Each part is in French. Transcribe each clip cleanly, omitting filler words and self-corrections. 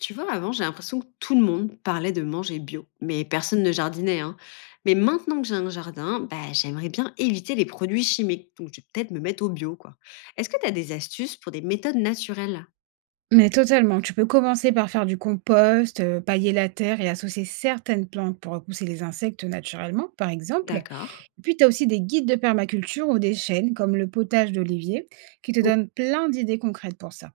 Tu vois, avant, j'ai l'impression que tout le monde parlait de manger bio, mais personne ne jardinait, hein. Mais maintenant que j'ai un jardin, bah, j'aimerais bien éviter les produits chimiques, donc je vais peut-être me mettre au bio, quoi. Est-ce que tu as des astuces pour des méthodes naturelles? Mais totalement, tu peux commencer par faire du compost, pailler la terre et associer certaines plantes pour repousser les insectes naturellement, par exemple. D'accord. Et puis tu as aussi des guides de permaculture ou des chaînes comme le potage d'olivier qui te O- donnent plein d'idées concrètes pour ça.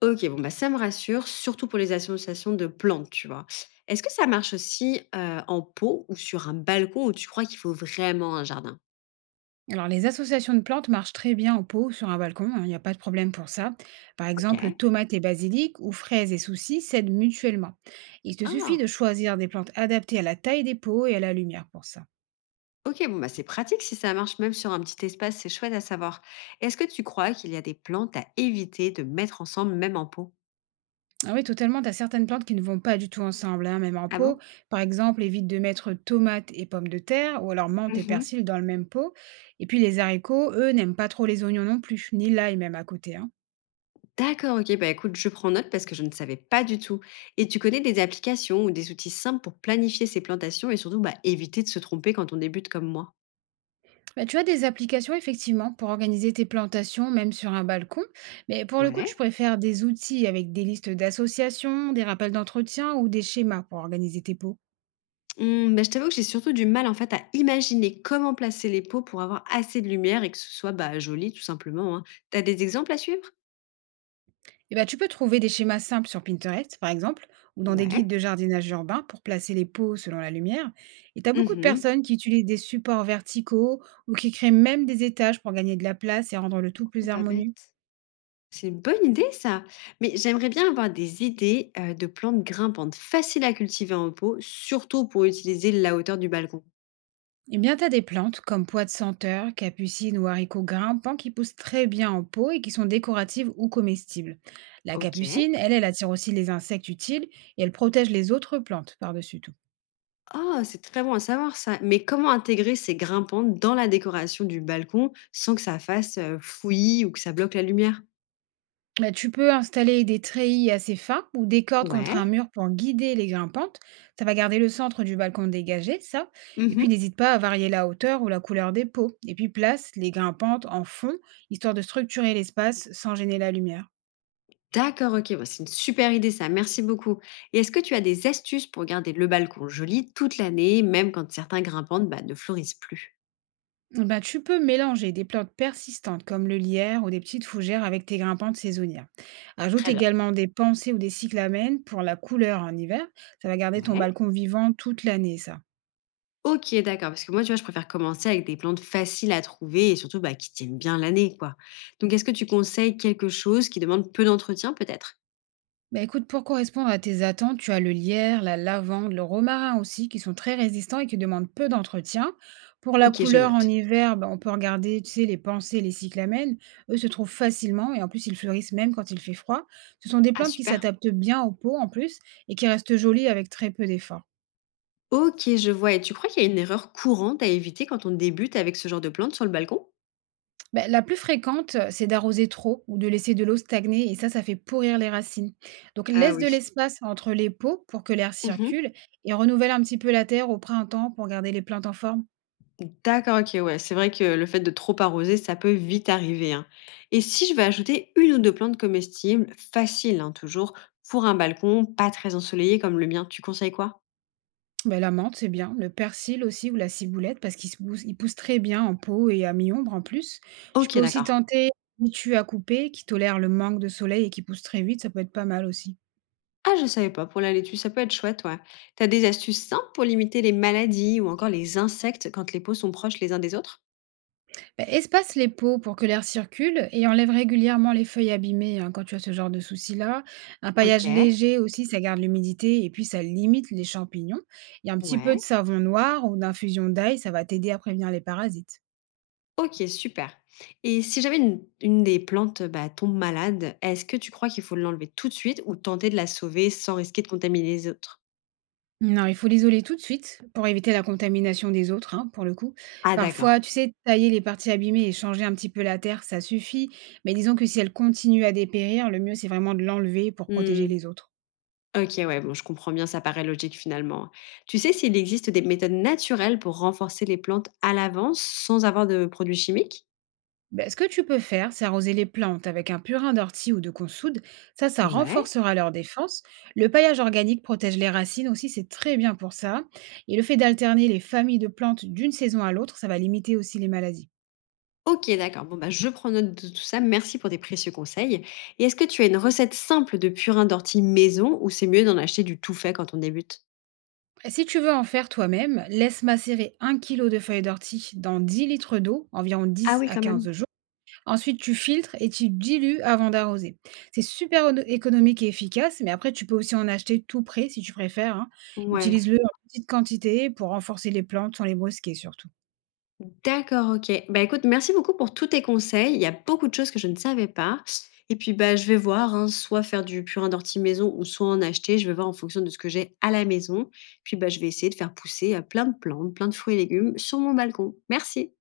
Ok, bon, bah, ça me rassure, surtout pour les associations de plantes, tu vois. Est-ce que ça marche aussi en pot ou sur un balcon où tu crois qu'il faut vraiment un jardin? Alors les associations de plantes marchent très bien en pot ou sur un balcon, hein, il n'y a pas de problème pour ça. Par exemple, Ok. tomates et basilic ou fraises et soucis s'aident mutuellement. Il te suffit Ah, de choisir des plantes adaptées à la taille des pots et à la lumière pour ça. OK, bon, bah, c'est pratique si ça marche même sur un petit espace, c'est chouette à savoir. Est-ce que tu crois qu'il y a des plantes à éviter de mettre ensemble, même en pot? Ah oui, totalement. Tu as certaines plantes qui ne vont pas du tout ensemble, hein, même en Ah pot. bon? Par exemple, évite de mettre tomates et pommes de terre, ou alors menthe et Mhm. persil dans le même pot. Et puis les haricots, eux, n'aiment pas trop les oignons non plus, ni l'ail même à côté, hein. D'accord, ok, bah écoute, je prends note parce que je ne savais pas du tout. Et tu connais des applications ou des outils simples pour planifier ces plantations et surtout bah, éviter de se tromper quand on débute comme moi? Bah, tu as des applications, effectivement, pour organiser tes plantations, même sur un balcon. Mais pour le coup, tu Ouais. préfères des outils avec des listes d'associations, des rappels d'entretien ou des schémas pour organiser tes pots. Bah, je t'avoue que j'ai surtout du mal en fait à imaginer comment placer les pots pour avoir assez de lumière et que ce soit bah, joli tout simplement, hein. T'as des exemples à suivre? Eh ben, tu peux trouver des schémas simples sur Pinterest, par exemple, ou dans des guides Ouais. de jardinage urbain pour placer les pots selon la lumière. Et tu as beaucoup de Mhm. personnes qui utilisent des supports verticaux ou qui créent même des étages pour gagner de la place et rendre le tout plus Pas harmonieux. bête. C'est une bonne idée ça, mais j'aimerais bien avoir des idées, de plantes grimpantes faciles à cultiver en pot, surtout pour utiliser la hauteur du balcon. Eh bien, tu as des plantes comme pois de senteur, capucine ou haricots grimpants qui poussent très bien en pot et qui sont décoratives ou comestibles. La OK. capucine, elle, elle attire aussi les insectes utiles et elle protège les autres plantes par-dessus tout. Oh, c'est très bon à savoir ça, mais comment intégrer ces grimpantes dans la décoration du balcon sans que ça fasse, fouillis ou que ça bloque la lumière? Bah, tu peux installer des treillis assez fins ou des cordes contre un Ouais. mur pour guider les grimpantes. Ça va garder le centre du balcon dégagé, ça. Et puis Mmh. n'hésite pas à varier la hauteur ou la couleur des pots. Et puis place les grimpantes en fond, histoire de structurer l'espace sans gêner la lumière. D'accord, OK, bah, c'est une super idée ça, merci beaucoup, et est-ce que tu as des astuces pour garder le balcon joli toute l'année, même quand certains grimpantes, bah, ne fleurissent plus? Eh ben, tu peux mélanger des plantes persistantes comme le lierre ou des petites fougères avec tes grimpantes saisonnières. Ajoute Très bien. également des pensées ou des cyclamènes pour la couleur en hiver. Ça va garder ton Ouais. balcon vivant toute l'année, ça. OK, d'accord, parce que moi, tu vois, je préfère commencer avec des plantes faciles à trouver et surtout, bah, qui tiennent bien l'année, quoi. Donc, est-ce que tu conseilles quelque chose qui demande peu d'entretien, peut-être? Bah, écoute, pour correspondre à tes attentes, tu as le lierre, la lavande, le romarin aussi, qui sont très résistants et qui demandent peu d'entretien. Pour la OK, je couleur note. en hiver, bah, on peut regarder, tu sais, les pensées, les cyclamènes. Eux se trouvent facilement et en plus, ils fleurissent même quand il fait froid. Ce sont des Ah, plantes qui super. s'adaptent bien aux peaux en plus et qui restent jolies avec très peu d'efforts. OK, je vois. Et tu crois qu'il y a une erreur courante à éviter quand on débute avec ce genre de plantes sur le balcon? Bah, la plus fréquente, c'est d'arroser trop ou de laisser de l'eau stagner et ça fait pourrir les racines. Donc Ah laisse de oui. l'espace entre les pots pour que l'air Mhm. circule et renouvelle un petit peu la terre au printemps pour garder les plantes en forme. D'accord, ok, ouais. C'est vrai que le fait de trop arroser, ça peut vite arriver, hein. Et si je vais ajouter une ou deux plantes comestibles, faciles, hein, toujours, pour un balcon pas très ensoleillé comme le mien, tu conseilles quoi? Bah, la menthe, c'est bien, le persil aussi ou la ciboulette parce ils poussent très bien en pot et à mi-ombre en plus. Tu Ok, peux aussi d'accord. tenter tu à couper qui tolère le manque de soleil et qui pousse très vite, ça peut être pas mal aussi. Ah, je savais pas pour la laitue, ça peut être chouette, ouais. T'as des astuces simples pour limiter les maladies ou encore les insectes quand les pots sont proches les uns des autres? Bah, espace les pots pour que l'air circule et enlève régulièrement les feuilles abîmées, hein, quand tu as ce genre de souci-là. Un Ok, paillage léger aussi, ça garde l'humidité et puis ça limite les champignons. Et un petit peu ouais. de savon noir ou d'infusion d'ail, ça va t'aider à prévenir les parasites. Ok, super. Et si jamais une des plantes bah, tombe malade, est-ce que tu crois qu'il faut l'enlever tout de suite ou tenter de la sauver sans risquer de contaminer les autres? Non, il faut l'isoler tout de suite pour éviter la contamination des autres, hein, pour le coup. Ah, d'accord. Parfois, tu sais, tailler les parties abîmées et changer un petit peu la terre, ça suffit. Mais disons que si elle continue à dépérir, le mieux, c'est vraiment de l'enlever pour protéger Hmm. les autres. Ok, ouais, bon, je comprends bien, ça paraît logique finalement. Tu sais s'il existe des méthodes naturelles pour renforcer les plantes à l'avance sans avoir de produits chimiques? Ben, ce que tu peux faire, c'est arroser les plantes avec un purin d'ortie ou de consoude. Ça Ouais. renforcera leur défense. Le paillage organique protège les racines aussi, c'est très bien pour ça. Et le fait d'alterner les familles de plantes d'une saison à l'autre, ça va limiter aussi les maladies. Ok, d'accord. Bon, bah, je prends note de tout ça. Merci pour tes précieux conseils. Et est-ce que tu as une recette simple de purin d'ortie maison ou c'est mieux d'en acheter du tout fait quand on débute? Si tu veux en faire toi-même, laisse macérer 1 kilo de feuilles d'ortie dans 10 litres d'eau, environ Ah dix oui, à quand même. quinze jours. Ensuite, tu filtres et tu dilues avant d'arroser. C'est super économique et efficace, mais après, tu peux aussi en acheter tout prêt si tu préfères, hein. Ouais, Utilise-le en petite quantité pour renforcer les plantes sans les brusquer surtout. d'accord, ok. Bah écoute, merci beaucoup pour tous tes conseils. Il y a beaucoup de choses que je ne savais pas. Et puis bah je vais voir, hein, soit faire du purin d'ortie maison ou soit en acheter. Je vais voir en fonction de ce que j'ai à la maison. Puis bah je vais essayer de faire pousser plein de plantes, plein de fruits et légumes sur mon balcon. Merci.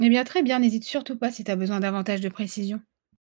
Eh bien, très bien, n'hésite surtout pas si tu as besoin davantage de précision.